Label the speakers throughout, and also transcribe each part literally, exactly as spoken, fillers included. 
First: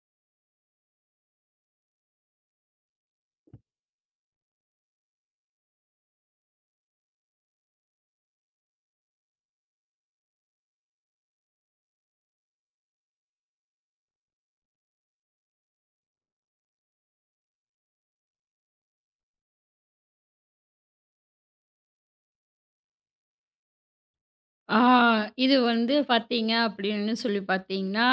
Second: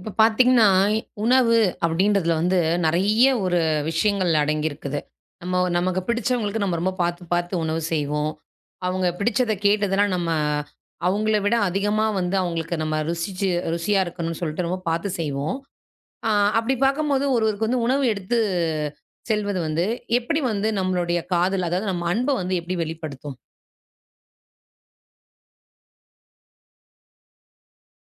Speaker 1: இப்ப பார்த்தீங்கன்னா, உணவு அப்படின்றதுல வந்து நெறைய ஒரு விஷயங்கள் அடங்கியிருக்குது. நம்ம நமக்கு பிடிச்சவங்களுக்கு நம்ம ரொம்ப பார்த்து, பார்த்து உணவு செய்வோம். அவங்க பிடிச்சத கேட்டதெல்லாம் நம்ம அவங்கள விட அதிகமா வந்து அவங்களுக்கு நம்ம ருசிச்சு ருசியா இருக்கணும்னு சொல்லிட்டு ரொம்ப பார்த்து செய்வோம். ஆ, அப்படி பார்க்கும்போது ஒருவருக்கு வந்து உணவு எடுத்து செல்வது வந்து எப்படி வந்து நம்மளுடைய காதல், அதாவது நம்ம அன்ப வந்து எப்படி வெளிப்படுத்தும்?
Speaker 2: ஆ இது வந்து பார்த்தீங்க அப்படின்னு சொல்லி பார்த்தீங்கன்னா,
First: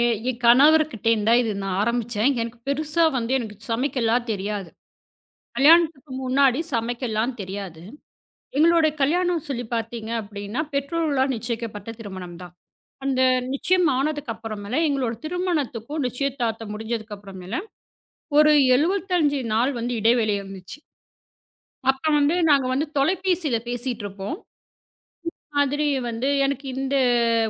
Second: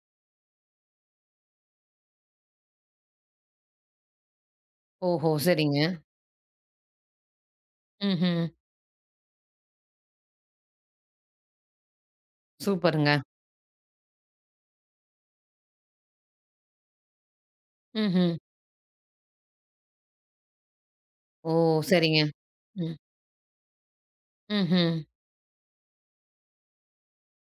Speaker 2: எ என் கணவர்கிட்டேருந்து தான் இது நான் ஆரம்பிச்சேன். எனக்கு பெருசா வந்து எனக்கு சமைக்கலாம் தெரியாது.
Speaker 1: ஓஹோ! சரிங்க.
Speaker 2: கல்யாணத்துக்கு முன்னாடி சமைக்கலாம் தெரியாது.
Speaker 1: ம்ஹ்ம்.
Speaker 2: எங்களுடைய கல்யாணம் சொல்லி பார்த்தீங்க அப்படின்னா, பெற்றோர்களால் நிச்சயிக்கப்பட்ட திருமணம் தான்.
Speaker 1: சூப்பருங்க.
Speaker 2: அந்த நிச்சயம் ஆனதுக்கு அப்புறமேல எங்களோட திருமணத்துக்கும் நிச்சயதார்த்தம் முடிஞ்சதுக்கு அப்புறமேல
Speaker 1: ம்ஹ்ம்.
Speaker 2: ஒரு எழுபத்தி ஐந்து நாள் வந்து இடைவெளி இருந்துச்சு.
Speaker 1: ஓ!
Speaker 2: அப்ப
Speaker 1: சரிங்க.
Speaker 2: வந்து நாங்க வந்து
Speaker 1: ம்.
Speaker 2: தொலைபேசியில பேசிட்டு இருப்போம்.
Speaker 1: ம்ஹ்ம்.
Speaker 2: மாதிரி வந்து எனக்கு இந்த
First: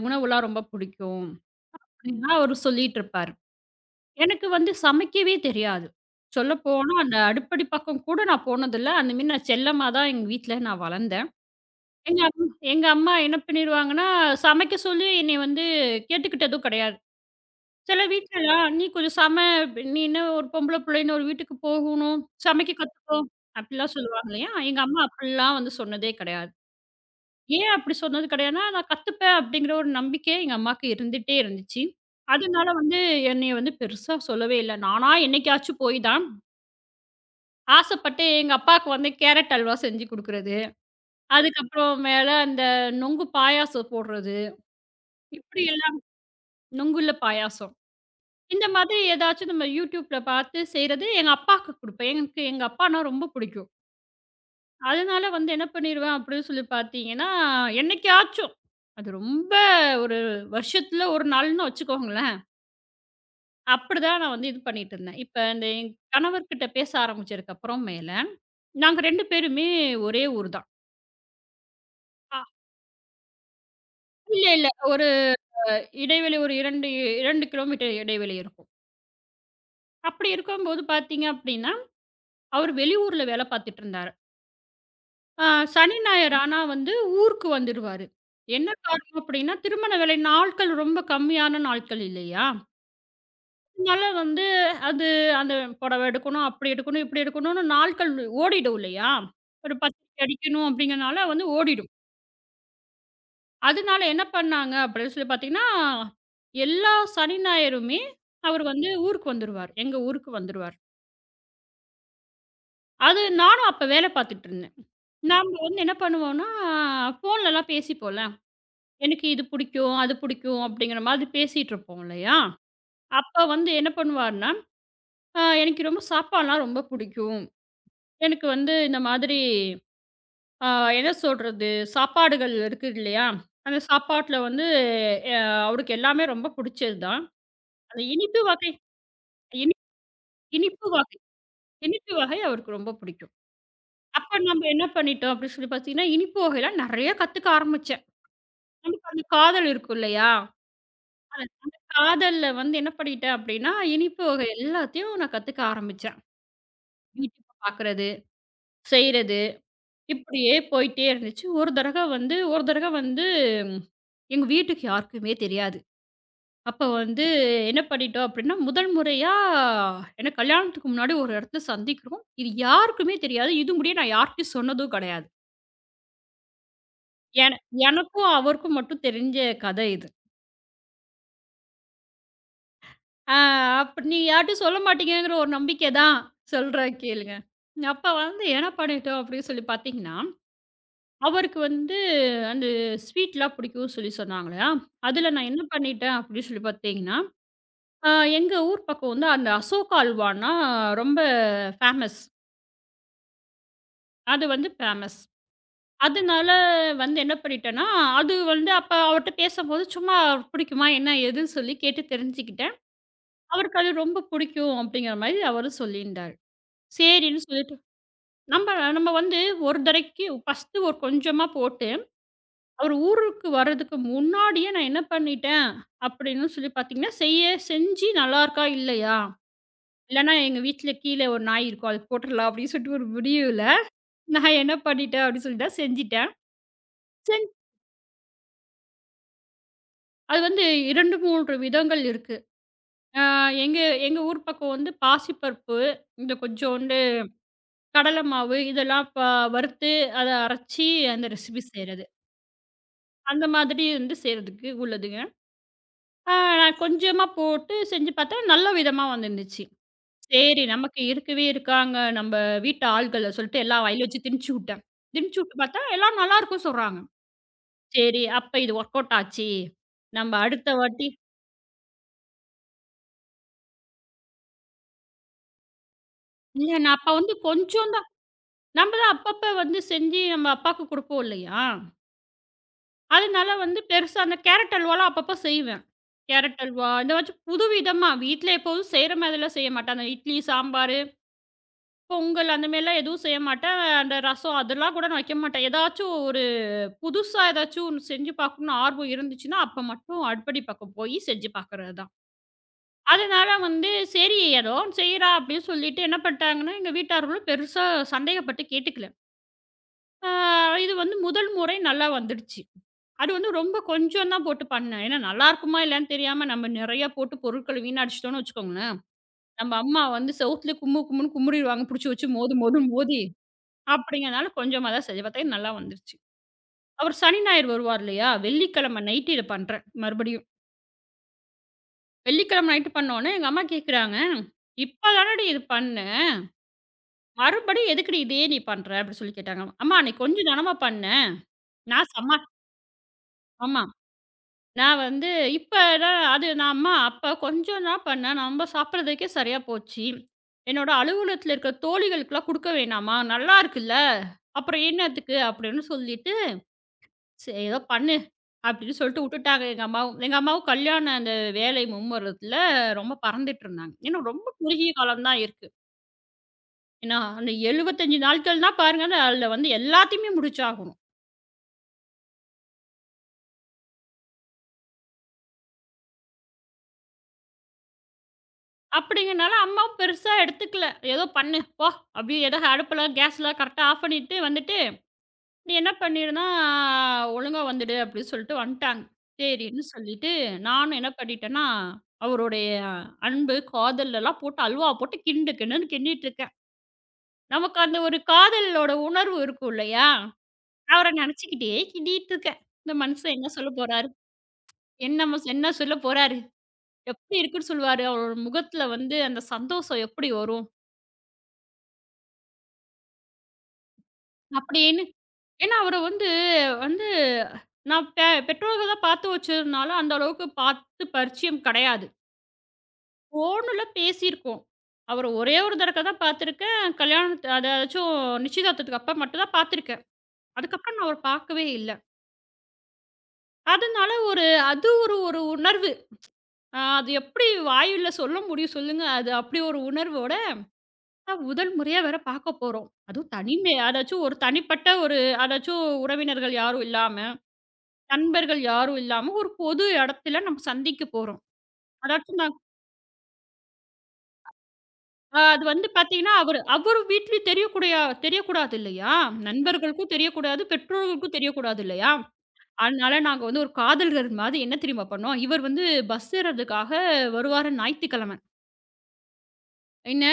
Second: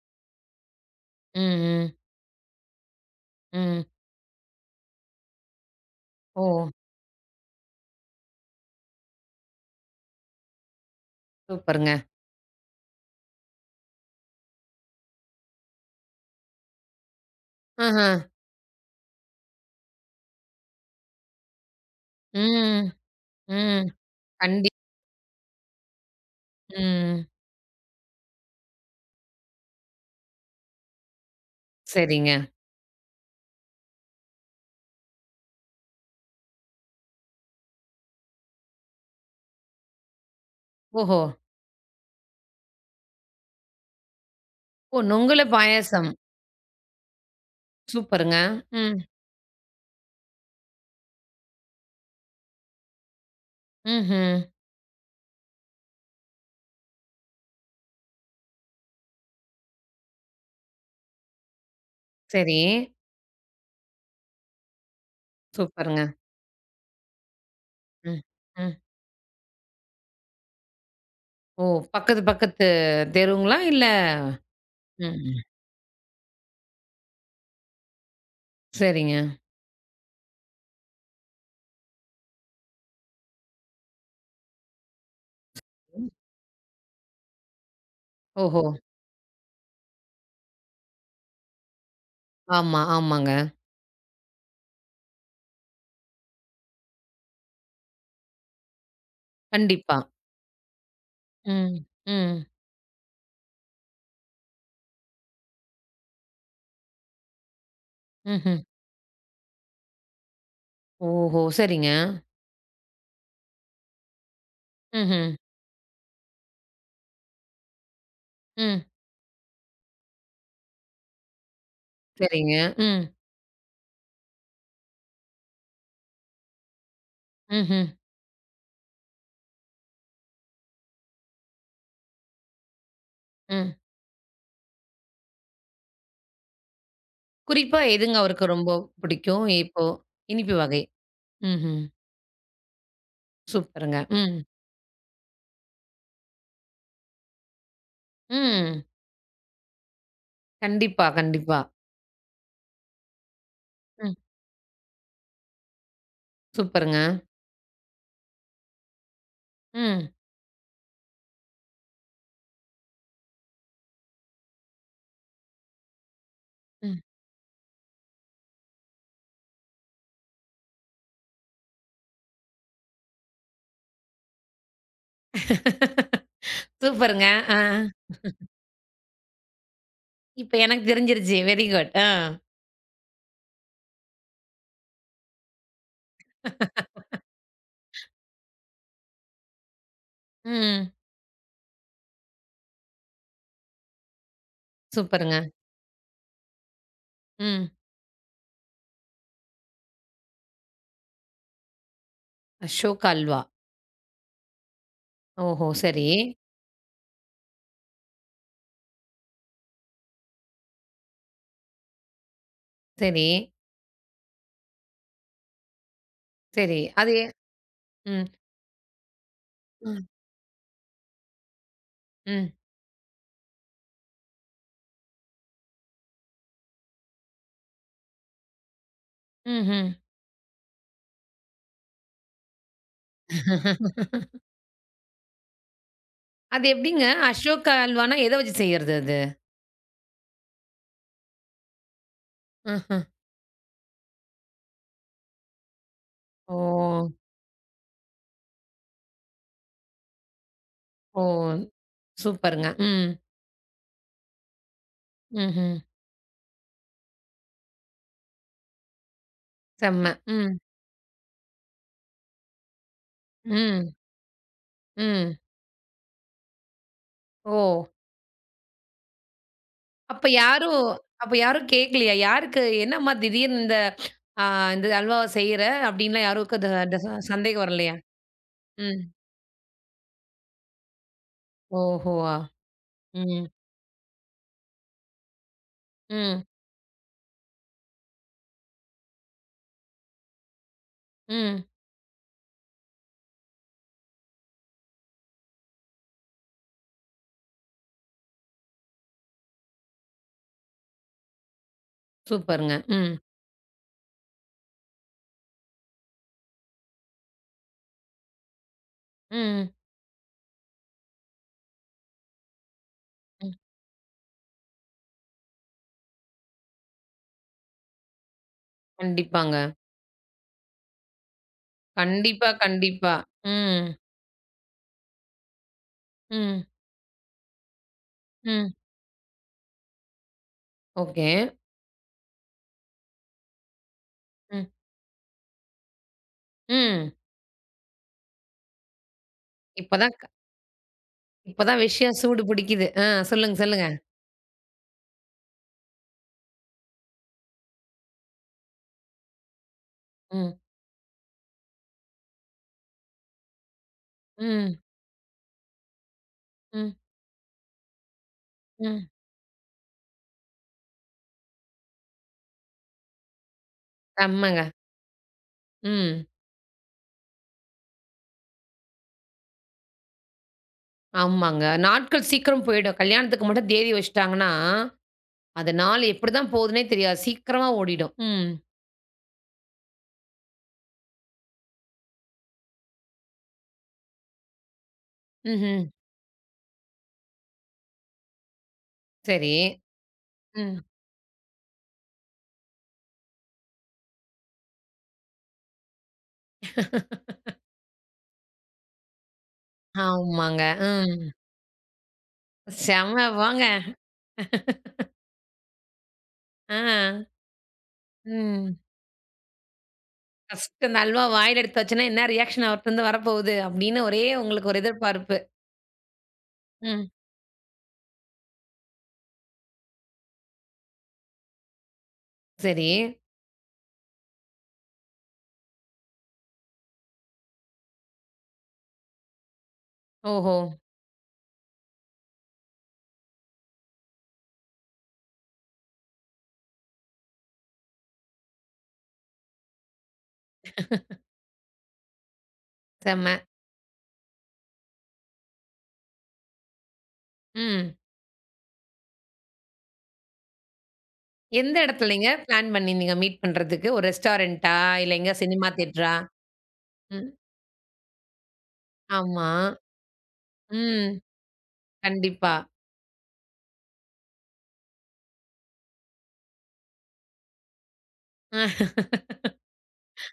Speaker 2: உணவுலாம் ரொம்ப பிடிக்கும்.
Speaker 1: ம், ம்,
Speaker 2: அப்டின்லாம் அவரு சொல்லிட்டுருப்பாரு.
Speaker 1: ம்.
Speaker 2: எனக்கு வந்து சமைக்கவே தெரியாது.
Speaker 1: ஓ!
Speaker 2: சொல்லப்போனா அந்த அடுப்படி பக்கம் கூட நான் போனதில்ல. அந்த மாரி நான் செல்லமா தான் எங்க வீட்ல நான் வளர்ந்தேன்.
Speaker 1: சூப்பருங்க.
Speaker 2: எங்க அம் எங்க அம்மா என்ன பண்ணிருவாங்கன்னா, சமைக்க சொல்லி என்னைய வந்து கேட்டுக்கிட்டதும் கிடையாது. சில
Speaker 1: ஆஹா.
Speaker 2: வீட்லலாம் "நீ கொஞ்சம் சம நீ என்ன ஒரு பொம்பள புள்ளைன்னு ஒரு வீட்டுக்கு போகணும், சமைக்க
Speaker 1: ம்.
Speaker 2: கத்துக்கோ"
Speaker 1: ம்.
Speaker 2: அப்டிலாம் சொல்லுவாங்க இல்லையா?
Speaker 1: கண்டி
Speaker 2: எங்க அம்மா அப்டிலாம் வந்து சொன்னதே கிடையாது.
Speaker 1: ம்.
Speaker 2: ஏன் அப்படி சொன்னது கிடையாதுன்னா, நான் கத்துப்பேன் அப்படிங்கிற ஒரு நம்பிக்கை எங்க அம்மாக்கு இருந்துட்டே இருந்துச்சு.
Speaker 1: சரிங்க.
Speaker 2: அதனால வந்து என்னைய வந்து பெருசா சொல்லவே இல்ல. நானா என்னைக்காச்சும் போய் தான் ஆசைப்பட்டு எங்க அப்பாக்கு வந்து கேரட் அல்வா செஞ்சு குடுக்குறது.
Speaker 1: ஓஹோ!
Speaker 2: அதுக்கப்புறம் மேல அந்த நொங்கு பாயாசம் போடுறது.
Speaker 1: ஓ! நொங்குல
Speaker 2: இப்படியெல்லாம்
Speaker 1: பாயாசம்.
Speaker 2: நொங்குல்ல பாயாசம்.
Speaker 1: சூப்பருங்க.
Speaker 2: இந்த
Speaker 1: ம்.
Speaker 2: மாதிரி ஏதாச்சும் நம்ம YouTubeல பார்த்து செய்றது எங்க அப்பாக்கு குடுப்பேன். எனக்கு எங்க அப்பான்னா ரொம்ப பிடிக்கும்.
Speaker 1: ம்ஹ்ம்.
Speaker 2: அதனால வந்து என்ன பண்ணிருவேன் அப்படின்னு சொல்லி பார்த்தீங்கன்னா, என்னைக்காச்சும், அது ரொம்ப ஒரு வருஷத்துல ஒரு நாள்ன்னு வச்சுக்கோங்களேன்.
Speaker 1: சரி.
Speaker 2: அப்படிதான் நான் வந்து இது பண்ணிட்டு இருந்தேன். இப்ப இந்த என்
Speaker 1: சூப்பருங்க.
Speaker 2: கணவர்கிட்ட பேச ஆரம்பிச்சதுக்கு அப்புறம் மேல,
Speaker 1: ம். ம்.
Speaker 2: நாங்க இரண்டு பேருமே ஒரே ஊர் தான்.
Speaker 1: ஓ! பக்கத்து
Speaker 2: அ
Speaker 1: பக்கத்து தெருவுங்களா? இல்ல
Speaker 2: இல்ல, இல்ல.
Speaker 1: ம்.
Speaker 2: ஒரு
Speaker 1: ம்.
Speaker 2: அ இடைவெளி ஒரு இரண்டு இரண்டு கிலோமீட்டர் இடைவெளி இருக்கும்.
Speaker 1: சரிங்க.
Speaker 2: அப்படி இருக்கும்போது பார்த்தீங்க அப்படின்னா, அவர் வெளியூர்ல வேலை பார்த்துட்டு இருந்தாரு. ஆ சனி, ஞாயிறு ஆனா வந்து ஊருக்கு வந்துடுவாரு.
Speaker 1: ஓஹோ!
Speaker 2: என்ன காரணம் அப்படின்னா, திருமண வேலை நாட்கள் ரொம்ப கம்மியான நாட்கள் இல்லையா?
Speaker 1: ஆமா, ஆமாங்க.
Speaker 2: அதனால வந்து அது அந்த புடவை எடுக்கணும், அப்படி எடுக்கணும், இப்படி எடுக்கணும்னு நாட்கள் ஓடிடும் இல்லையா? ஒரு
Speaker 1: கண்டிப்பா.
Speaker 2: பத்திரிக்கை அடிக்கணும் அப்படிங்கிறனால வந்து
Speaker 1: ம்.
Speaker 2: ஓடிடும்.
Speaker 1: ம்.
Speaker 2: அதனால என்ன பண்ணாங்க அப்படின்னு சொல்லி பார்த்தீங்கன்னா, எல்லா சனி, ஞாயிறுமே
Speaker 1: ம்ஹ்ம்.
Speaker 2: அவர் வந்து ஊருக்கு வந்துருவார். எங்க ஊருக்கு வந்துருவார்.
Speaker 1: ஓஹோ! சரிங்க.
Speaker 2: அது நானும் அப்ப வேலை பார்த்துட்டு இருந்தேன்.
Speaker 1: ம்ஹ்ம்.
Speaker 2: நாம வந்து என்ன பண்ணுவோம்னா, ஃபோன்லலாம் பேசிப்போம்ல.
Speaker 1: ம்.
Speaker 2: எனக்கு இது பிடிக்கும், அது பிடிக்கும் அப்படிங்கிற மாதிரி பேசிட்டு இருப்போம் இல்லையா?
Speaker 1: சரிங்க. ம்.
Speaker 2: அப்ப வந்து என்ன பண்ணுவாருன்னா, அ எனக்கு ரொம்ப சாப்பாடுலாம் ரொம்ப பிடிக்கும்.
Speaker 1: ம்ஹ்ம்.
Speaker 2: எனக்கு வந்து இந்த மாதிரி அ என்ன சொல்றது? சாப்பாடுகள் இருக்கு இல்லையா?
Speaker 1: ம்.
Speaker 2: அந்த சாப்பாட்டுல வந்து அ அவருக்கு எல்லாமே ரொம்ப பிடிச்சது தான்.
Speaker 1: குறிப்பா
Speaker 2: அந்த
Speaker 1: எதுங்க
Speaker 2: இனிப்பு
Speaker 1: அவருக்கு ரொம்ப
Speaker 2: வகை
Speaker 1: பிடிக்கும்
Speaker 2: இனி
Speaker 1: இப்போ? இனிப்பு வகை.
Speaker 2: இனிப்பு வகை
Speaker 1: ம்ஹ்ம்.
Speaker 2: இனிப்பு வகை அவருக்கு ரொம்ப பிடிக்கும்.
Speaker 1: சூப்பருங்க. ம்.
Speaker 2: அப்ப நம்ம என்ன பண்ணிட்டோம் அப்படின்னு சொல்லி பார்த்தீங்கன்னா, இனிப்பு வகைலாம் நெறைய கத்துக்க ஆரம்பிச்சேன்.
Speaker 1: ம்.
Speaker 2: நமக்கு அந்த காதல் இருக்கும் இல்லையா?
Speaker 1: கண்டிப்பா, கண்டிப்பா.
Speaker 2: காதல்ல வந்து என்ன பண்ணிட்டேன் அப்படின்னா,
Speaker 1: ம்.
Speaker 2: இனிப்பு வகை எல்லாத்தையும் நான் கத்துக்க ஆரம்பிச்சேன்.
Speaker 1: சூப்பருங்க.
Speaker 2: யூடியூப் பாக்குறது, செய்றது,
Speaker 1: ம்.
Speaker 2: இப்படியே போயிட்டே இருந்துச்சு. ஒரு தடவ வந்து ஒரு தடவ வந்து ம், எங்க வீட்டுக்கு யாருக்குமே தெரியாது. அப்ப
Speaker 1: ம்.
Speaker 2: வந்து என்ன பண்ணிட்டோம் அப்படின்னா, முதல் முறையா ஏன்னா கல்யாணத்துக்கு முன்னாடி ஒரு இடத்துல சந்திக்கிறோம். இது யாருக்குமே தெரியாது. இது முடிய நான் யார்கிட்டயும் சொன்னதும் கிடையாது.
Speaker 1: சூப்பருங்க. ஆ.
Speaker 2: என எனக்கும் அவருக்கும் மட்டும் தெரிஞ்ச கதை இது.
Speaker 1: இப்ப எனக்கு தெரிஞ்சிருச்சு. Very good. ஆ.
Speaker 2: ஆ அப்ப நீ யார்ட்டயும் சொல்ல மாட்டீங்கங்கிற ஒரு நம்பிக்கை தான் சொல்றேன் கேளுங்க. அப்ப வந்து என்ன பண்ணிட்டோம் அப்படின்னு சொல்லி பார்த்தீங்கன்னா,
Speaker 1: ம்.
Speaker 2: அவருக்கு வந்து அந்த ஸ்வீட்லாம் பிடிக்கும்னு சொல்லி சொன்னாங்களா, அதுல
Speaker 1: சூப்பருங்க.
Speaker 2: நான் என்ன பண்ணிட்டேன் அப்படின்னு சொல்லி பார்த்தீங்கன்னா,
Speaker 1: ம்.
Speaker 2: அ எங்க ஊர் பக்கம் வந்து அந்த அசோகா அல்வான்னா ரொம்ப ஃபேமஸ்.
Speaker 1: அசோகா அல்வா.
Speaker 2: அது வந்து ஃபேமஸ்.
Speaker 1: ஓஹோ! சரி,
Speaker 2: அதனால வந்து என்ன பண்ணிட்டேன்னா, அது வந்து அப்ப அவர்ட்ட பேசும்போது சும்மா அவருக்கு பிடிக்குமா என்ன ஏதுன்னு சொல்லி கேட்டு தெரிஞ்சுக்கிட்டேன்.
Speaker 1: சரி,
Speaker 2: அவருக்கு அது ரொம்ப பிடிக்கும் அப்படிங்கிற மாரி அவரும் சொல்லியிருந்தாரு.
Speaker 1: சரி. அது எ
Speaker 2: சரின்னு சொல்லிட்டு
Speaker 1: ம்.
Speaker 2: நம்ம நம்ம வந்து ஒரு
Speaker 1: ம்.
Speaker 2: தடவைக்கு ஃபர்ஸ்ட்டு ஒரு கொஞ்சமா போட்டு,
Speaker 1: ம்.
Speaker 2: அவரு ஊருக்கு வர்றதுக்கு முன்னாடியே நான் என்ன பண்ணிட்டேன் அப்படின்னு சொல்லி பார்த்தீங்கன்னா, செய்ய செஞ்சு நல்லாருக்கா? இல்லையா?
Speaker 1: ம்ஹ்ம்.
Speaker 2: இல்லன்னா எங்க வீட்ல கீழ ஒரு நாய் இருக்கும். அதுக்கு போட்டுறலாம் அப்படின்னு சொல்லிட்டு ஒரு முடிவுல, நான் என்ன பண்ணிட்டேன் அப்படின்னு சொல்லிட்டா செஞ்சுட்டேன்.
Speaker 1: அது எப்படிங்க? அசோகா அல்வானா எத வச்சு செய்யறது அது?
Speaker 2: அது வந்து இரண்டு, மூன்று விதங்கள் இருக்கு.
Speaker 1: ம்ஹ்ம்.
Speaker 2: ஆ எங்க எங்க ஊர் பக்கம் வந்து பாசிப்பருப்பு, இந்த
Speaker 1: ஓ!
Speaker 2: கொஞ்சோண்டு கடலை மாவு இதெல்லாம் ப வறுத்து, அத அரைச்சு
Speaker 1: ஓ!
Speaker 2: அந்த ரெசிபி செய்றது.
Speaker 1: சூப்பருங்க. ம்.
Speaker 2: அந்த மாதிரி வந்து செய்றதுக்கு உள்ளதுங்க.
Speaker 1: ம்ஹ்ம்.
Speaker 2: ஆ நான் கொஞ்சமா போட்டு செஞ்சு பார்த்தேன். நல்ல விதமா வந்துருந்துச்சு.
Speaker 1: செம்ம. ம்.
Speaker 2: சரி நமக்கு இருக்கவே இருக்காங்க நம்ம வீட்டு ஆள்கள சொல்லிட்டு எல்லா
Speaker 1: ம்.
Speaker 2: வயல்ல வச்சு திணிச்சு விட்டேன்.
Speaker 1: ம்.
Speaker 2: திணிச்சு விட்டு பார்த்தா எல்லாரும் நல்லாருக்கும் சொல்றாங்க.
Speaker 1: ஓ!
Speaker 2: சரி அப்ப இது ஒர்க் அவுட் ஆச்சு.
Speaker 1: அப்ப
Speaker 2: நம்ம அடுத்த
Speaker 1: யாரும்
Speaker 2: வாட்டி
Speaker 1: அப்ப யாரும் கேட்கலையா? யாருக்கு என்னம்மா திடீர்னு இந்த அ இந்த அல்வாவ செய்ற அப்டின்லாம் யாருக்கும் த
Speaker 2: இல்ல நான்
Speaker 1: ட
Speaker 2: அப்ப வந்து
Speaker 1: சந்தேகம்
Speaker 2: கொஞ்சம்
Speaker 1: வரலையா?
Speaker 2: தான் நம்ம
Speaker 1: ம்.
Speaker 2: தான் அப்பப்ப வந்து செஞ்சு நம்ம அப்பாக்கு குடுப்போம் இல்லையா?
Speaker 1: ஓஹோ! ஆ. ம்.
Speaker 2: அதனால வந்து பெருசா அந்த கேரட் அல்வாலாம் அப்பப்ப செய்வேன்.
Speaker 1: ம்.
Speaker 2: கேரட் அல்வா இந்த மாச்சும் புதுவிதமா வீட்ல எப்போதும் செய்ற மாதிரிலாம் செய்ய மாட்டேன். அந்த இட்லி, சாம்பார்
Speaker 1: ம்.
Speaker 2: பொங்கல் அந்த மாரிலாம் எதுவும் செய்ய மாட்டேன். அந்த ரசம் அதெல்லாம் கூட நான் வைக்க மாட்டேன். ஏதாச்சும் ஒரு புதுசா ஏதாச்சும் ஒண்ணு செஞ்சு பார்க்கணும்னு ஆர்வம் இருந்துச்சுன்னா, அப்ப மட்டும் அடுப்படி பக்கம் போய் செஞ்சு பார்க்குறது தான்.
Speaker 1: சூப்பருங்க. ம்.
Speaker 2: அதனால வந்து சரி ஏதோ ஒண்ணு செய்றா அப்படின்னு சொல்லிட்டு என்ன பண்ணிட்டாங்கன்னா, எங்க வீட்டார்களும் பெருசா சந்தேகப்பட்டு கேட்டுக்கல.
Speaker 1: ம்.
Speaker 2: ஆ இது வந்து முதல் முறை நல்லா வந்துடுச்சு. அது வந்து
Speaker 1: ம்.
Speaker 2: ரொம்ப கொஞ்சம் தான் போட்டு பண்ணேன். ஏன்னா நல்லாருக்குமா இல்லையான்னு தெரியாம நம்ம நெறைய போட்டு பொருட்கள வீணடிச்சுட்டோம்னு வச்சுக்கோங்களேன்,
Speaker 1: கண்டிப்பாங்க.
Speaker 2: நம்ம அம்மா வந்து செவுத்துல கும்மு கும்முன்னு குமுறிடுவாங்க புடிச்சு வச்சு
Speaker 1: கண்டிப்பா,
Speaker 2: மோது மோதுன்னு
Speaker 1: கண்டிப்பா.
Speaker 2: மோதி
Speaker 1: ம்.
Speaker 2: அப்படிங்கிறனால கொஞ்சமா தான் செஞ்சேன். பாத்தா நல்லா வந்துருச்சு.
Speaker 1: ம்.
Speaker 2: அவர் சனி, ஞாயிறு வருவார் இல்லையா?
Speaker 1: ம்.
Speaker 2: வெள்ளிக்கிழமை நைட்டு இத பண்றேன் மறுபடியும்.
Speaker 1: ஓகே.
Speaker 2: வெள்ளிக்கிழமை நைட்டு பண்ணோனே எங்க அம்மா கேட்குறாங்க,
Speaker 1: ம்.
Speaker 2: "இப்ப தானடி இது பண்ண,
Speaker 1: ம்.
Speaker 2: மறுபடியும் எதுக்குடி இதே நீ பண்ற?" அப்படி சொல்லி கேட்டாங்க.
Speaker 1: இப்ப
Speaker 2: "அம்மா
Speaker 1: தான்
Speaker 2: அன்னைக்கு
Speaker 1: க
Speaker 2: கொஞ்சம் தானம்மா பண்ணேன்.
Speaker 1: இப்ப தான்
Speaker 2: நான்
Speaker 1: விஷயம்
Speaker 2: சமா"
Speaker 1: சூடு பிடிக்குது. ஆ, சொல்லுங்க,
Speaker 2: ஆமா.
Speaker 1: சொல்லுங்க.
Speaker 2: நான் வந்து "இப்ப தான் அது நான் அம்மா அப்ப கொஞ்சம் தான் பண்ணேன். நம்ம சாப்பிடுறதுக்கே சரியா போச்சு.
Speaker 1: ம்.
Speaker 2: என்னோட அலுவலகத்துல இருக்கிற தோழிகளுக்கெல்லாம் குடுக்க வேணாமா? நல்லா இருக்குல்ல.
Speaker 1: ம்.
Speaker 2: அப்புறம் என்னத்துக்கு?" அப்படின்னு சொல்லிட்டு
Speaker 1: ம்.
Speaker 2: சரி ஏதோ பண்ணு அப்படின்னு
Speaker 1: ம்.
Speaker 2: சொல்லிட்டு விட்டுட்டாங்க எங்க அம்மாவும். எங்க அம்மாவும் கல்யாணம் அந்த வேலை மும்முரத்துல ரொம்ப பறந்துட்டு இருந்தாங்க. ஏன்னா ரொம்ப
Speaker 1: செம்மங்க.
Speaker 2: குறுகிய காலம் தான் இருக்கு.
Speaker 1: ம்.
Speaker 2: ஏன்னா அந்த எழுபத்தி ஐந்து நாட்கள்னா பாருங்க அதுல வந்து எல்லாத்தையுமே முடிச்சாகணும்.
Speaker 1: ஆமாங்க. நாட்கள் சீக்கிரம் போயிடும். கல்யாணத்துக்கு மட்டும் தேதி வச்சுட்டாங்கன்னா, அது நாள் எப்படிதான் போகுதுன்னே தெரியாது. சீக்கிரமா ஓடிடும். ம்.
Speaker 2: அப்படிங்கிறனால அம்மாவும் பெருசா எடுத்துக்கல. ஏதோ பண்ணு போ அப்படி ஏதோ அடுப்பெல்லாம் கேஸ்லாம் கரெக்டா ஆஃப் பண்ணிட்டு வந்துட்டு நீ
Speaker 1: ம்ஹ்ம்.
Speaker 2: என்ன பண்ணிடுனா ஒழுங்கா வந்துடு அப்படின்னு சொல்லிட்டு வந்துட்டாங்க.
Speaker 1: சரி.
Speaker 2: சரின்னு சொல்லிட்டு
Speaker 1: ம்.
Speaker 2: நானும் என்ன பண்ணிட்டேன்னா அவருடைய அன்பு காதல் எல்லாம் போட்டு அல்வா போட்டு கிண்டு கிண்டுன்னு கிண்டிட்டு இருக்கேன். நமக்கு அந்த ஒரு காதலோட உணர்வு இருக்கும் இல்லையா?
Speaker 1: ஆமாங்க.
Speaker 2: அவர
Speaker 1: ம்.
Speaker 2: நெனச்சுக்கிட்டே கிண்டிட்டுருக்கேன். இந்த
Speaker 1: செம்ம
Speaker 2: மனுஷன் என்ன
Speaker 1: போங்க.
Speaker 2: சொல்ல போறாரு? என்னம என்ன சொல்ல போறாரு?
Speaker 1: ஆ.
Speaker 2: எப்டி இருக்குன்னு சொல்லுவாரு? அவரோட
Speaker 1: ம்.
Speaker 2: முகத்துல வந்து அந்த சந்தோஷம் எப்டி வரும்?
Speaker 1: ஃபர்ஸ்ட் அந்த அல்வா வாயில எடுத்து வச்சோனே, என்ன ரியாக்ஷன் அவர்ட்டருந்து வரப்போகுது? அப்படின்னு ஒரே உங்களுக்கு ஒரு
Speaker 2: அப்டின்னு.
Speaker 1: எதிர்பார்ப்பு.
Speaker 2: ஏன்னா அவர வந்து வந்து
Speaker 1: ம்.
Speaker 2: நான் பெ பெற்றோர்கள பாத்து வச்சதுனால அந்த அளவுக்கு பாத்து பரிச்சயம் கெடையாது.
Speaker 1: சரி.
Speaker 2: ஃபோன்ல பேசியிருக்கோம். அவர ஒரே ஒரு தடக்க தான் பாத்துருக்கேன். கல்யாணத்து அதாச்சும் நிச்சயதார்த்தத்துக்கு அப்ப மட்டும் தான் பாத்துருக்கேன்.
Speaker 1: ஓஹோ!
Speaker 2: அதுக்கப்புறம் நான் அவர பாக்கவே இல்ல. அதனால ஒரு அது ஒரு ஒரு உணர்வு. அ அது எப்படி வாயில சொல்ல முடியும் சொல்லுங்க? அது அப்படி ஒரு உணர்வோட முதல் முறையா வேற பார்க்க போறோம். அதுவும்
Speaker 1: செம்ம.
Speaker 2: தனிமை அதாச்சும் ஒரு தனிப்பட்ட ஒரு அதாச்சும் உறவினர்கள் யாரும் இல்லாம,
Speaker 1: ம்.
Speaker 2: நண்பர்கள் யாரும் இல்லாம ஒரு பொது இடத்துல நம்ம சந்திக்க போறோம்.
Speaker 1: எந்த இடத்துலங்க
Speaker 2: அதாச்சும் நான்
Speaker 1: பிளான் பண்ணியிருந்தீங்க மீட் பண்றதுக்கு? ஒரு ரெஸ்டாரண்ட்டா? இல்ல எங்க
Speaker 2: அ அது
Speaker 1: சினிமா
Speaker 2: வந்து
Speaker 1: தியேட்டரா?
Speaker 2: பார்த்தீங்கன்னா, அவரு அவரு
Speaker 1: ம்.
Speaker 2: வீட்லயும் தெரியக்கூடிய தெரியக்கூடாது இல்லையா?
Speaker 1: ஆமா.
Speaker 2: நண்பர்களுக்கும் தெரியக்கூடாது,
Speaker 1: ம்.
Speaker 2: பெற்றோர்களுக்கும் தெரியக்கூடாது இல்லையா?
Speaker 1: கண்டிப்பா.
Speaker 2: அதனால நாங்க வந்து ஒரு காதலர்கள் மாரி என்ன தெரியுமா பண்ணோம்? இவர் வந்து பஸ் ஏறதுக்காக வருவாரு ஞாயித்துக்கிழம.
Speaker 1: அ.
Speaker 2: என்ன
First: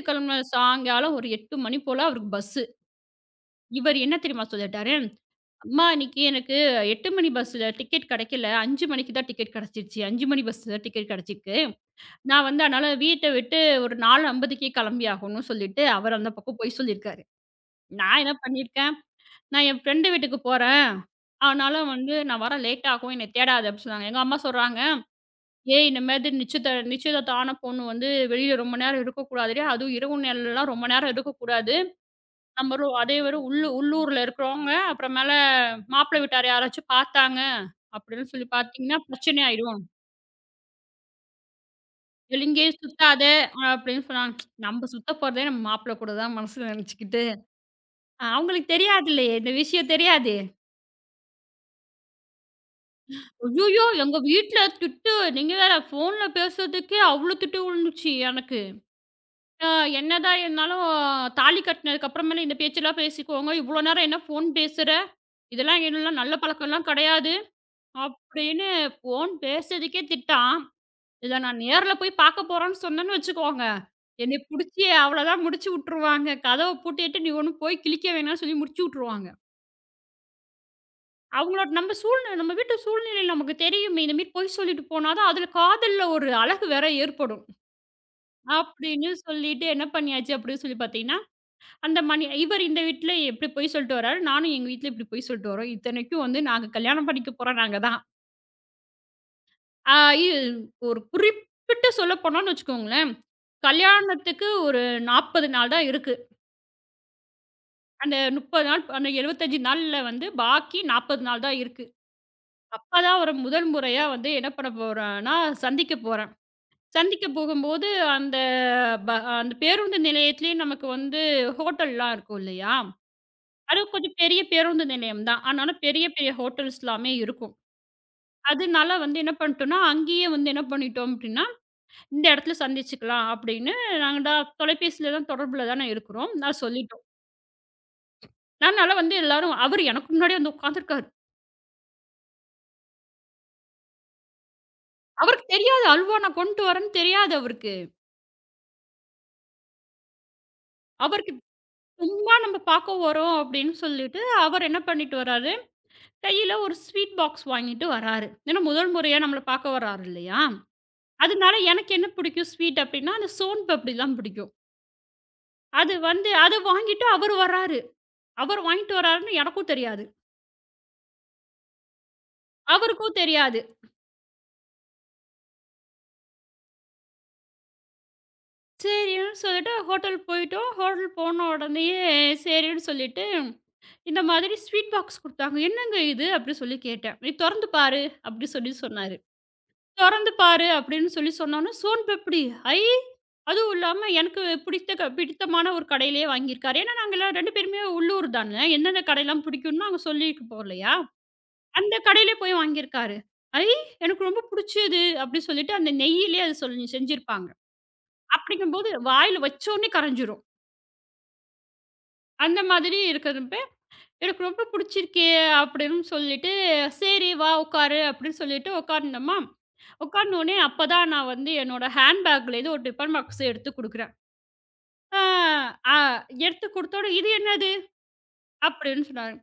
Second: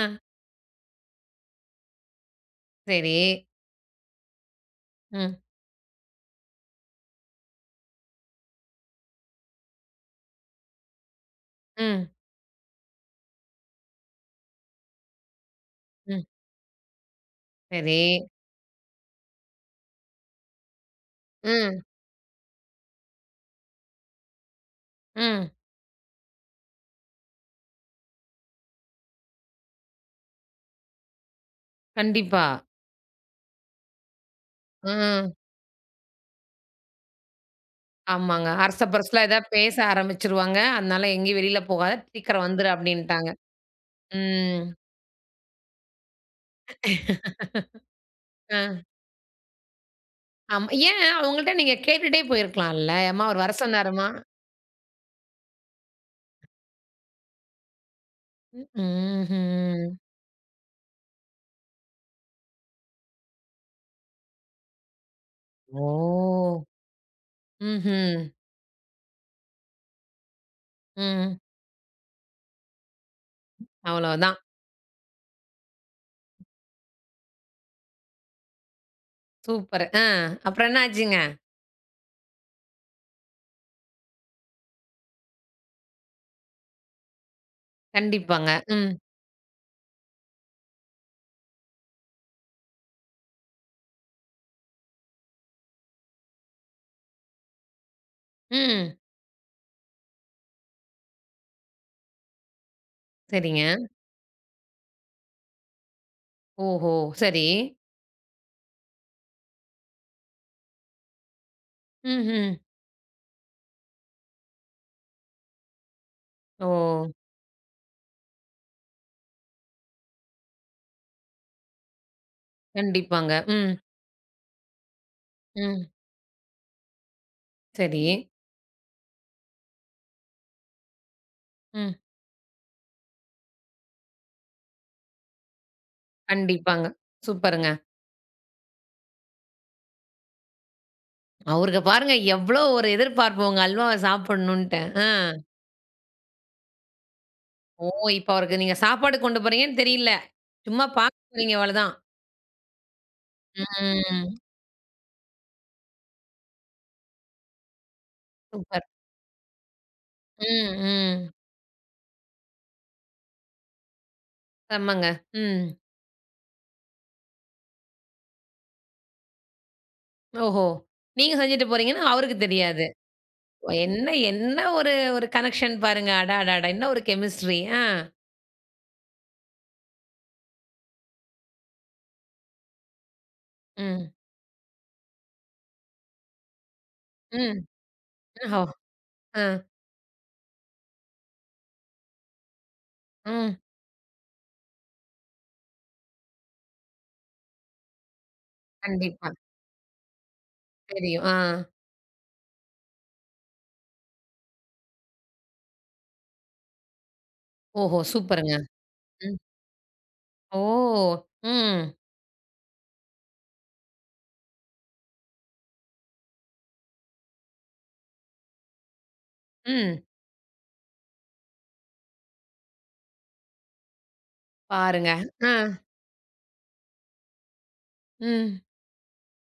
Speaker 1: ஆ.
Speaker 2: சாயங்காலம் ஒரு எட்டு மணி போல அவருக்கு பஸ்ஸு.
Speaker 1: சரி.
Speaker 2: இவரு என்ன தெரியுமா சொல்லிட்டாரு?
Speaker 1: ம்.
Speaker 2: "அம்மா இன்னைக்கு எனக்கு எட்டு மணி பஸ்ல டிக்கெட் கிடைக்கல. ஐந்து மணிக்கு தான் டிக்கெட் கிடைச்சிருச்சு. ஐந்து மணி பஸ் தான் டிக்கெட் கிடைச்சிருக்கு.
Speaker 1: ம்.
Speaker 2: நான் வந்து அதனால வீட்ட விட்டு ஒரு 4:50க்கே கிளம்பி ஆகணும்னு" சொல்லிட்டு அவர்
Speaker 1: ம்.
Speaker 2: அந்த பக்கம் போய் சொல்லியிருக்காரு.
Speaker 1: சரி.
Speaker 2: நான் என்ன பண்ணியிருக்கேன், "நான் என் ஃப்ரெண்டு வீட்டுக்கு போறேன். அதனால
Speaker 1: ம்.
Speaker 2: வந்து நான் வரேன் லேட் ஆகும். என்னை தேடாத" அப்படி சொன்னாங்க. எங்க அம்மா சொல்றாங்க,
Speaker 1: ம்.
Speaker 2: "ஏய் இந்த மாதிரி நிச்சயத நிச்சயதார்த்தம் ஆன பொண்ணு வந்து வெளியில ரொம்ப நேரம் இருக்கக்கூடாதுடி. அதுவும் இரவு நேரம்லாம் ரொம்ப நேரம் இருக்கக்கூடாது."
Speaker 1: கண்டிப்பா.
Speaker 2: நம்ம ரூ அதே வெறும் உள்ளு உள்ளூர்ல இருக்கிறவங்க, அப்புறமேல
Speaker 1: ம்.
Speaker 2: மாப்பிள வீட்டார் யாராச்சும் பார்த்தாங்க அப்படின்னு சொல்லி
Speaker 1: ஆமாங்க. அரச
Speaker 2: பார்த்தீங்கன்னா,
Speaker 1: பரசலா
Speaker 2: பிரச்சனை
Speaker 1: ஏதாவது பேச
Speaker 2: ஆயிடும்.
Speaker 1: ஆரம்பிச்சுருவாங்க. அதனால எங்கேயும் வெளியில போகாத. சீக்கிரம் வந்துரு
Speaker 2: "எங்கேயே சுத்தாத"
Speaker 1: அப்டின்ட்டாங்க.
Speaker 2: அப்படின்னு சொன்னாங்க.
Speaker 1: ம்.
Speaker 2: நம்ம சுத்த போறதே நம்ம மாப்பிள கூட தான் மனசுல நினைச்சுக்கிட்டு, அஹ்
Speaker 1: ஆ.
Speaker 2: அவங்களுக்கு தெரியாதுல்லையே, இந்த விஷயம் தெரியாதே.
Speaker 1: ஆமா. ஏன் அவங்கள்ட்ட நீங்க கேட்டுட்டே போயிருக்கலாம்ல. அம்மா அவரு வர
Speaker 2: "ஐயய்யோ!
Speaker 1: சொன்னாருமா?
Speaker 2: எங்க வீட்ல திட்டு, நீங்க வேற ஃபோன்ல பேசுறதுக்கே அவ்ளோ திட்டு விழுந்துச்சு எனக்கு.
Speaker 1: ம்.
Speaker 2: அ
Speaker 1: ம்ஹ்ம்.
Speaker 2: என்னதான் இருந்தாலும் தாலி கட்டினதுக்கு அப்புறமேல இந்த பேச்செல்லாம் பேசிக்கோங்க. இவ்ளோ நேரம் என்ன ஃபோன் பேசுற? இதெல்லாம்
Speaker 1: ஓ!
Speaker 2: என்னலாம் நல்ல பழக்கம்லாம் கிடையாது."
Speaker 1: ம்ஹ்ம்.
Speaker 2: அப்படின்னு ஃபோன் பேசுறதுக்கே திட்டான். இத
Speaker 1: ம்.
Speaker 2: நான் நேர்ல போய் பாக்க போறேன்னு சொன்னேன்னு வச்சுக்கோங்க,
Speaker 1: அவ்வளவுதான்.
Speaker 2: என்னைய புடிச்சு அவ்வளோதான் முடிச்சு விட்டுருவாங்க. கதவ பூட்டிட்டு நீ ஒண்ணும் போய் கிழிக்க வேணாம்னு சொல்லி முடிச்சு விட்டுருவாங்க.
Speaker 1: சூப்பர். ஆ. அப்புறம் என்ன ஆச்சுங்க?
Speaker 2: அவங்களோட நம்ம சூழ்நிலை நம்ம வீட்டு சூழ்நிலை நமக்கு தெரியுமே. இந்த மாரி பொய் சொல்லிட்டு போனா தான் அதுல காதல்ல ஒரு அழகு வேற ஏற்படும்.
Speaker 1: கண்டிப்பாங்க. ம்.
Speaker 2: அப்படின்னு சொல்லிட்டு என்ன பண்ணியாச்சு அப்படின்னு சொல்லி பாத்தீங்கன்னா, அந்த மணி இவர் இந்த வீட்ல இப்படி பொய் சொல்லிட்டு வராரு. நானும் எங்க வீட்ல இப்படி பொய் சொல்லிட்டு வரோம். இத்தனைக்கும் வந்து நாங்க கல்யாணம் பண்ணிக்க போறோம் நாங்க தான்.
Speaker 1: ம்.
Speaker 2: ஆ இ ஒரு குறிப்பிட்டு சொல்லப்போனோம்னு வச்சுக்கோங்களேன்,
Speaker 1: சரிங்க.
Speaker 2: கல்யாணத்துக்கு ஒரு நாற்பது நாள் தான் இருக்கு.
Speaker 1: ஓஹோ! சரி.
Speaker 2: அந்த முப்பது நாள், அந்த எழுபத்தி ஐந்து நாள்ல வந்து பாக்கி நாற்பது நாள் தான் இருக்கு.
Speaker 1: ம்ஹ்ம்.
Speaker 2: அப்பதான் ஒரு முதல் முறையா வந்து என்ன பண்ண போறேன்னா, சந்திக்க போறேன்.
Speaker 1: ஓ!
Speaker 2: சந்திக்க போகும்போது அந்த ப அந்த பேருந்து நிலையத்திலேயே நமக்கு வந்து ஹோட்டல்லாம் இருக்கும் இல்லையா?
Speaker 1: கண்டிப்பாங்க. ம்.
Speaker 2: அது கொஞ்சம் பெரிய பேருந்து நிலையம் தான். அதனால
Speaker 1: ம்.
Speaker 2: பெரிய பெரிய ஹோட்டல்ஸ் எல்லாமே இருக்கும்.
Speaker 1: சரி.
Speaker 2: அதனால வந்து என்ன பண்ணிட்டோம்னா, அங்கேயே வந்து என்ன பண்ணிட்டோம் அப்படின்னா
Speaker 1: ம்.
Speaker 2: இந்த இடத்துல சந்திச்சுக்கலாம் அப்படின்னு நாங்க டா தொலைபேசியில தான் தொடர்புல தானே இருக்கிறோம். நான்
Speaker 1: கண்டிப்பாங்க.
Speaker 2: சொல்லிட்டோம்.
Speaker 1: சூப்பருங்க.
Speaker 2: அதனால வந்து எல்லாரும் அவரு எனக்கு முன்னாடி வந்து உட்காந்துருக்காரு.
Speaker 1: அவருக்கு பாருங்க எவ்வளோ ஒரு எதிர்பார்ப்பு உங்க அல்வாவ சாப்பிடணுன்ட்டு. ஆ.
Speaker 2: அவருக்கு தெரியாது அல்வா நான் கொண்டு வரேன்னு தெரியாது அவருக்கு.
Speaker 1: ஓ! இப்ப அவருக்கு நீங்க சாப்பாடு கொண்டு போறீங்கன்னு தெரியல. சும்மா பார்க்க
Speaker 2: அவருக்கு
Speaker 1: போறீங்க அவ்வளதான்.
Speaker 2: சும்மா நம்ம பார்க்க வரோம் அப்படின்னு சொல்லிட்டு,
Speaker 1: ம்.
Speaker 2: அவர் என்ன பண்ணிட்டு வராரு, கையில ஒரு ஸ்வீட் பாக்ஸ் வாங்கிட்டு வராரு. ஏன்னா
Speaker 1: சூப்பர்.
Speaker 2: முதல் முறையா நம்மள பார்க்க வராரு இல்லையா?
Speaker 1: ம். ம்.
Speaker 2: அதனால எனக்கு என்ன பிடிக்கும் ஸ்வீட் அப்படின்னா, அந்த சோன் பப்டி தான் பிடிக்கும்.
Speaker 1: செம்மங்க. ம்.
Speaker 2: அது வந்து அத வாங்கிட்டு அவரு வராரு. அவர் வாங்கிட்டு வராருன்னு எனக்கும் தெரியாது.
Speaker 1: ஓஹோ! நீங்க செஞ்சுட்டு போறீங்கன்னா, அவருக்கு தெரியாது.
Speaker 2: அவருக்கும் தெரியாது.
Speaker 1: என்ன என்ன ஒரு ஒரு கனெக்ஷன் பாருங்க. அடடடா! என்ன ஒரு கெமிஸ்ட்ரி. ஆ.
Speaker 2: சரின்னு சொல்லிட்டு ஹோட்டல் போயிட்டோம். ஹோட்டல் போன உடனேயே சரின்னு சொல்லிட்டு,
Speaker 1: ம்.
Speaker 2: இந்த மாதிரி ஸ்வீட் பாக்ஸ் குடுத்தாங்க. "என்னங்க இது?" அப்படி சொல்லி கேட்டேன். "நீ
Speaker 1: ம்.
Speaker 2: தொறந்து பாரு" அப்படி
Speaker 1: ஓஹோ!
Speaker 2: சொல்லி சொன்னாரு.
Speaker 1: ஆ.
Speaker 2: தொறந்து பாரு அப்படின்னு சொல்லி சொன்னோனே, சோன் பப்டி. ஐ!
Speaker 1: ம்.
Speaker 2: அதுவும் இல்லாம எனக்கு பிடித்த க பிடித்தமான ஒரு கடையிலேயே வாங்கியிருக்காரு. ஏன்னா நாங்கலாம் இரண்டு பேருமே உள்ளூர் தான. எந்தெந்த
Speaker 1: கண்டிப்பா.
Speaker 2: கடைலாம் பிடிக்கும்னு நாங்க சொல்லியிருப்போம் இல்லையா?
Speaker 1: தெரியும். ஆ.
Speaker 2: அந்த கடையிலே போய் வாங்கியிருக்காரு. "ஐ! எனக்கு ரொம்ப புடிச்சது" அப்படி சொல்லிட்டு அந்த நெய்யிலேயே அது சொல்லி செஞ்சிருப்பாங்க.
Speaker 1: ஓஹோ! சூப்பருங்க.
Speaker 2: அப்படிங்கும்போது
Speaker 1: ம்.
Speaker 2: வாயில வச்சோனே கரைஞ்சிரும்.
Speaker 1: ஓ! ம்.
Speaker 2: அந்த மாதிரி இருக்கிறப்ப, "எனக்கு ரொம்ப புடிச்சிருக்கே!" அப்படின்னு சொல்லிட்டு, "சரி வா உட்காரு" அப்படின்னு சொல்லிட்டு உட்கார்ந்தோமா,
Speaker 1: ம்.
Speaker 2: உட்கார்ந்தோனே அப்பதான் நான் வந்து என்னோட ஹேண்ட் பேக்லேருந்து ஒரு டிஃபன் பாக்ஸ் எடுத்து குடுக்குறேன்.
Speaker 1: பாருங்க.
Speaker 2: ஆ
Speaker 1: ஆ.
Speaker 2: ஆ எடுத்து குடுத்தோனே, "இது என்னது?"
Speaker 1: ம்.
Speaker 2: அப்படின்னு சொன்னாரு.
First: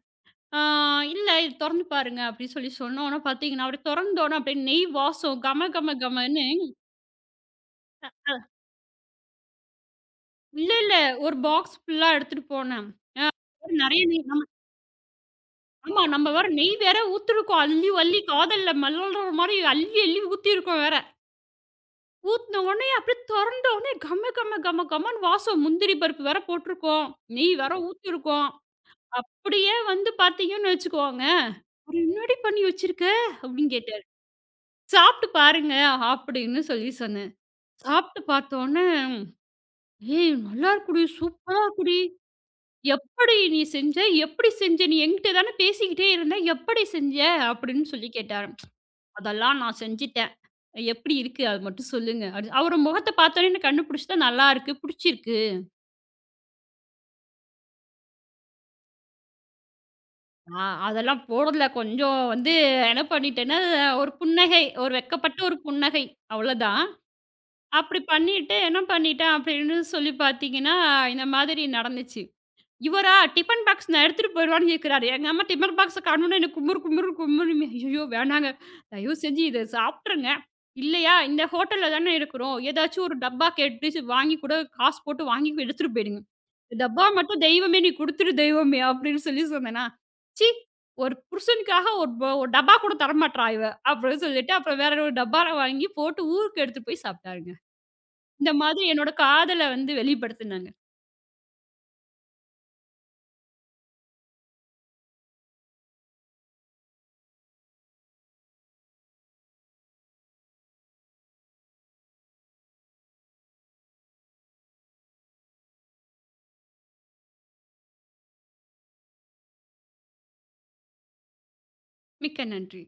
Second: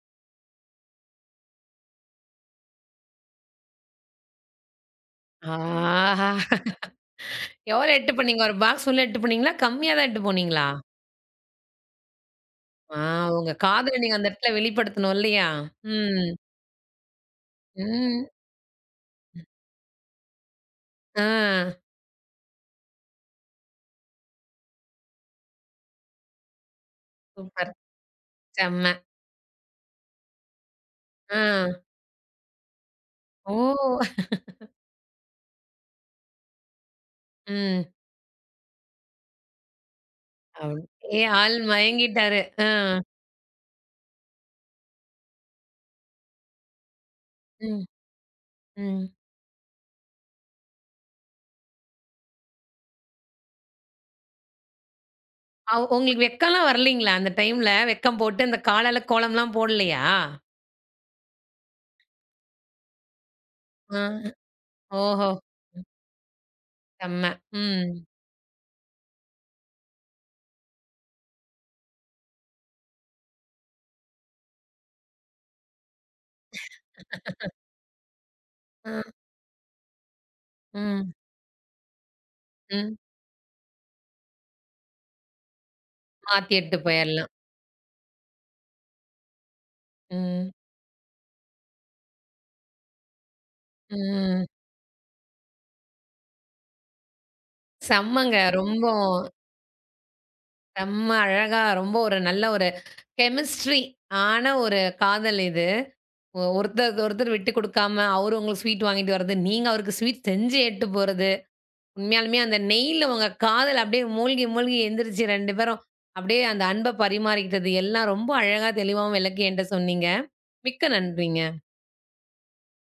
Speaker 2: "ஆ இல்ல இது தொறந்து பாருங்க" அப்படின்னு சொல்லி சொன்னோன பார்த்தீங்கன்னா, அப்படியே தொறந்தோன அப்படியே நெய் வாசம் கம கம
Speaker 1: ஆஹா!
Speaker 2: கமன்னு.
Speaker 1: எவ்வளோ எட்டு பண்ணீங்க? ஒரு பாக்ஸ் ஃபுல்லா எட்டு போனீங்களா? கம்மியா தான் எட்டு போனீங்களா?
Speaker 2: இல்ல, இல்ல ஒரு பாக்ஸ் ஃபுல்லா எடுத்துட்டு போனேன்.
Speaker 1: ஆ, உங்க காதல
Speaker 2: நெறைய
Speaker 1: நீங்க
Speaker 2: நெய்
Speaker 1: அந்த இடத்துல வெளிப்படுத்தணும் இல்லையா?
Speaker 2: ஆமா. நம்ம
Speaker 1: ம்.
Speaker 2: வேற நெய் வேற ஊத்திருக்கோம். அள்ளி வள்ளி
Speaker 1: ம்.
Speaker 2: காதல்ல மலர்ற மாரி அள்ளி அள்ளி ஊத்திருக்கோம் வேற.
Speaker 1: ஆ.
Speaker 2: ஊத்துன உடனே அப்படியே தொறந்த உடனே கம கம கம கமன்னு வாசம். முந்திரி பருப்பு வேற போட்டிருக்கோம். நெய் வேற
Speaker 1: சூப்பர்.
Speaker 2: ஓ. ஊத்திருக்கோம்.
Speaker 1: செம்ம.
Speaker 2: அப்படியே வந்து பார்த்தீங்கன்னு வச்சுக்கோங்க,
Speaker 1: ஆ.
Speaker 2: "அப்புறம் என்னடி பண்ணி வச்சிருக்க?" அப்படின்னு
Speaker 1: ஓ!
Speaker 2: கேட்டாரு. "சாப்பிட்டு பாருங்க" அப்படின்னு சொல்லி சொன்னேன்.
Speaker 1: ம்.
Speaker 2: சாப்பிட்டு பார்த்தோனே, "ஏய் நல்லா
Speaker 1: அவன்
Speaker 2: இருக்குடி,
Speaker 1: ஏ ஆள்
Speaker 2: சூப்பரா இருக்குடி.
Speaker 1: மயங்கிட்டாரு. ஆ.
Speaker 2: எப்படி நீ செஞ்ச? எப்படி செஞ்ச? நீ என்கிட்ட தானே பேசிக்கிட்டே இருந்த. எப்படி செஞ்ச?"
Speaker 1: ம்,
Speaker 2: அப்படின்னு சொல்லி கேட்டாராம்.
Speaker 1: ம்.
Speaker 2: அதெல்லாம் நான் செஞ்சுட்டேன். எப்படி இருக்கு? அது மட்டும் சொல்லுங்க. அப்டி அவரு முகத்த பார்த்தோனே எனக்கு கண்டுபிடிச்சுட்டேன். நல்லாருக்கு, புடிச்சிருக்கு.
Speaker 1: அவ் உங்களுக்கு வெக்கம்லாம் வரலீங்களா? அந்த டைம்ல வெக்கம் போட்டு அந்த காலால கோலம்லாம் போடலையா?
Speaker 2: ஆ அதெல்லாம் போடல. கொஞ்சம் வந்து என்ன பண்ணிட்டேன்னா, ஒரு
Speaker 1: ஆ.
Speaker 2: புன்னகை, ஒரு
Speaker 1: ஓஹோ!
Speaker 2: வெட்கப்பட்ட ஒரு
Speaker 1: ம்.
Speaker 2: புன்னகை. அவ்வளோதான்.
Speaker 1: செம்ம. ம்.
Speaker 2: அப்படி பண்ணிட்டு என்ன பண்ணிட்டேன் அப்படின்னு சொல்லி பார்த்தீங்கன்னா, இந்த மாதிரி நடந்துச்சு. இவரா டிஃபன் பாக்ஸ் நான் எடுத்துட்டு போயிடுவான்னு கேட்கிறாரு. எங்க அம்மா டிஃபன் பாக்ஸ காணோம்னு எனக்கு குமுறு குமுறு குமுறுமே. ஐயய்யோ! வேணாங்க.
Speaker 1: ஆ,
Speaker 2: தயவு செஞ்சு இத சாப்ட்டுருங்க.
Speaker 1: ம்.
Speaker 2: இல்லையா இந்த ஹோட்டல்ல தானே இருக்கிறோம்.
Speaker 1: ம்.
Speaker 2: ஏதாச்சும் ஒரு டப்பா கேட்டு வாங்கி கூட காசு போட்டு வாங்கி எடுத்துட்டு போயிடுங்க.
Speaker 1: மாத்தி எடுத்து
Speaker 2: இந்த டப்பா
Speaker 1: போயிரலாம்.
Speaker 2: மட்டும் தெய்வமே நீ குடுத்துரு தெய்வமே அப்படின்னு சொல்லி சொன்னேனா, ச்சீ!
Speaker 1: ம்.
Speaker 2: ஒரு புருஷனுக்காக ஒரு ப ஒரு டப்பா கூட தரமாட்றா இவ அப்படின்னு
Speaker 1: ம்.
Speaker 2: சொல்லிட்டு அப்புறம் வேற ஒரு டப்பால வாங்கி போட்டு ஊருக்கு எடுத்துட்டு போய் சாப்ட்டாருங்க.
Speaker 1: செம்மங்க.
Speaker 2: இந்த மாதிரி
Speaker 1: ரொம்ப
Speaker 2: என்னோட காதல வந்து வெளிப்படுத்துனேங்க.
Speaker 1: செம்ம அழகா ரொம்ப ஒரு நல்ல ஒரு கெமிஸ்ட்ரி ஆன ஒரு காதல் இது. ஒ ஒருத்தருக்கு ஒருத்தர் விட்டு குடுக்காம, அவரு உங்களுக்கு ஸ்வீட் வாங்கிட்டு வர்றது, நீங்க அவருக்கு ஸ்வீட் செஞ்சு எட்டு போறது. உண்மையாலுமே அந்த நெய்யில உங்க காதல் அப்படியே மூழ்கி, மூழ்கி எந்திரிச்சு ரெண்டு பேரும் அப்படியே அந்த அன்ப பரிமாறிக்கிட்டது எல்லாம் ரொம்ப அழகா தெளிவாவும் விளக்கி என்ட்ட சொன்னீங்க. மிக்க நன்றிங்க.
Speaker 2: மிக்க நன்றி.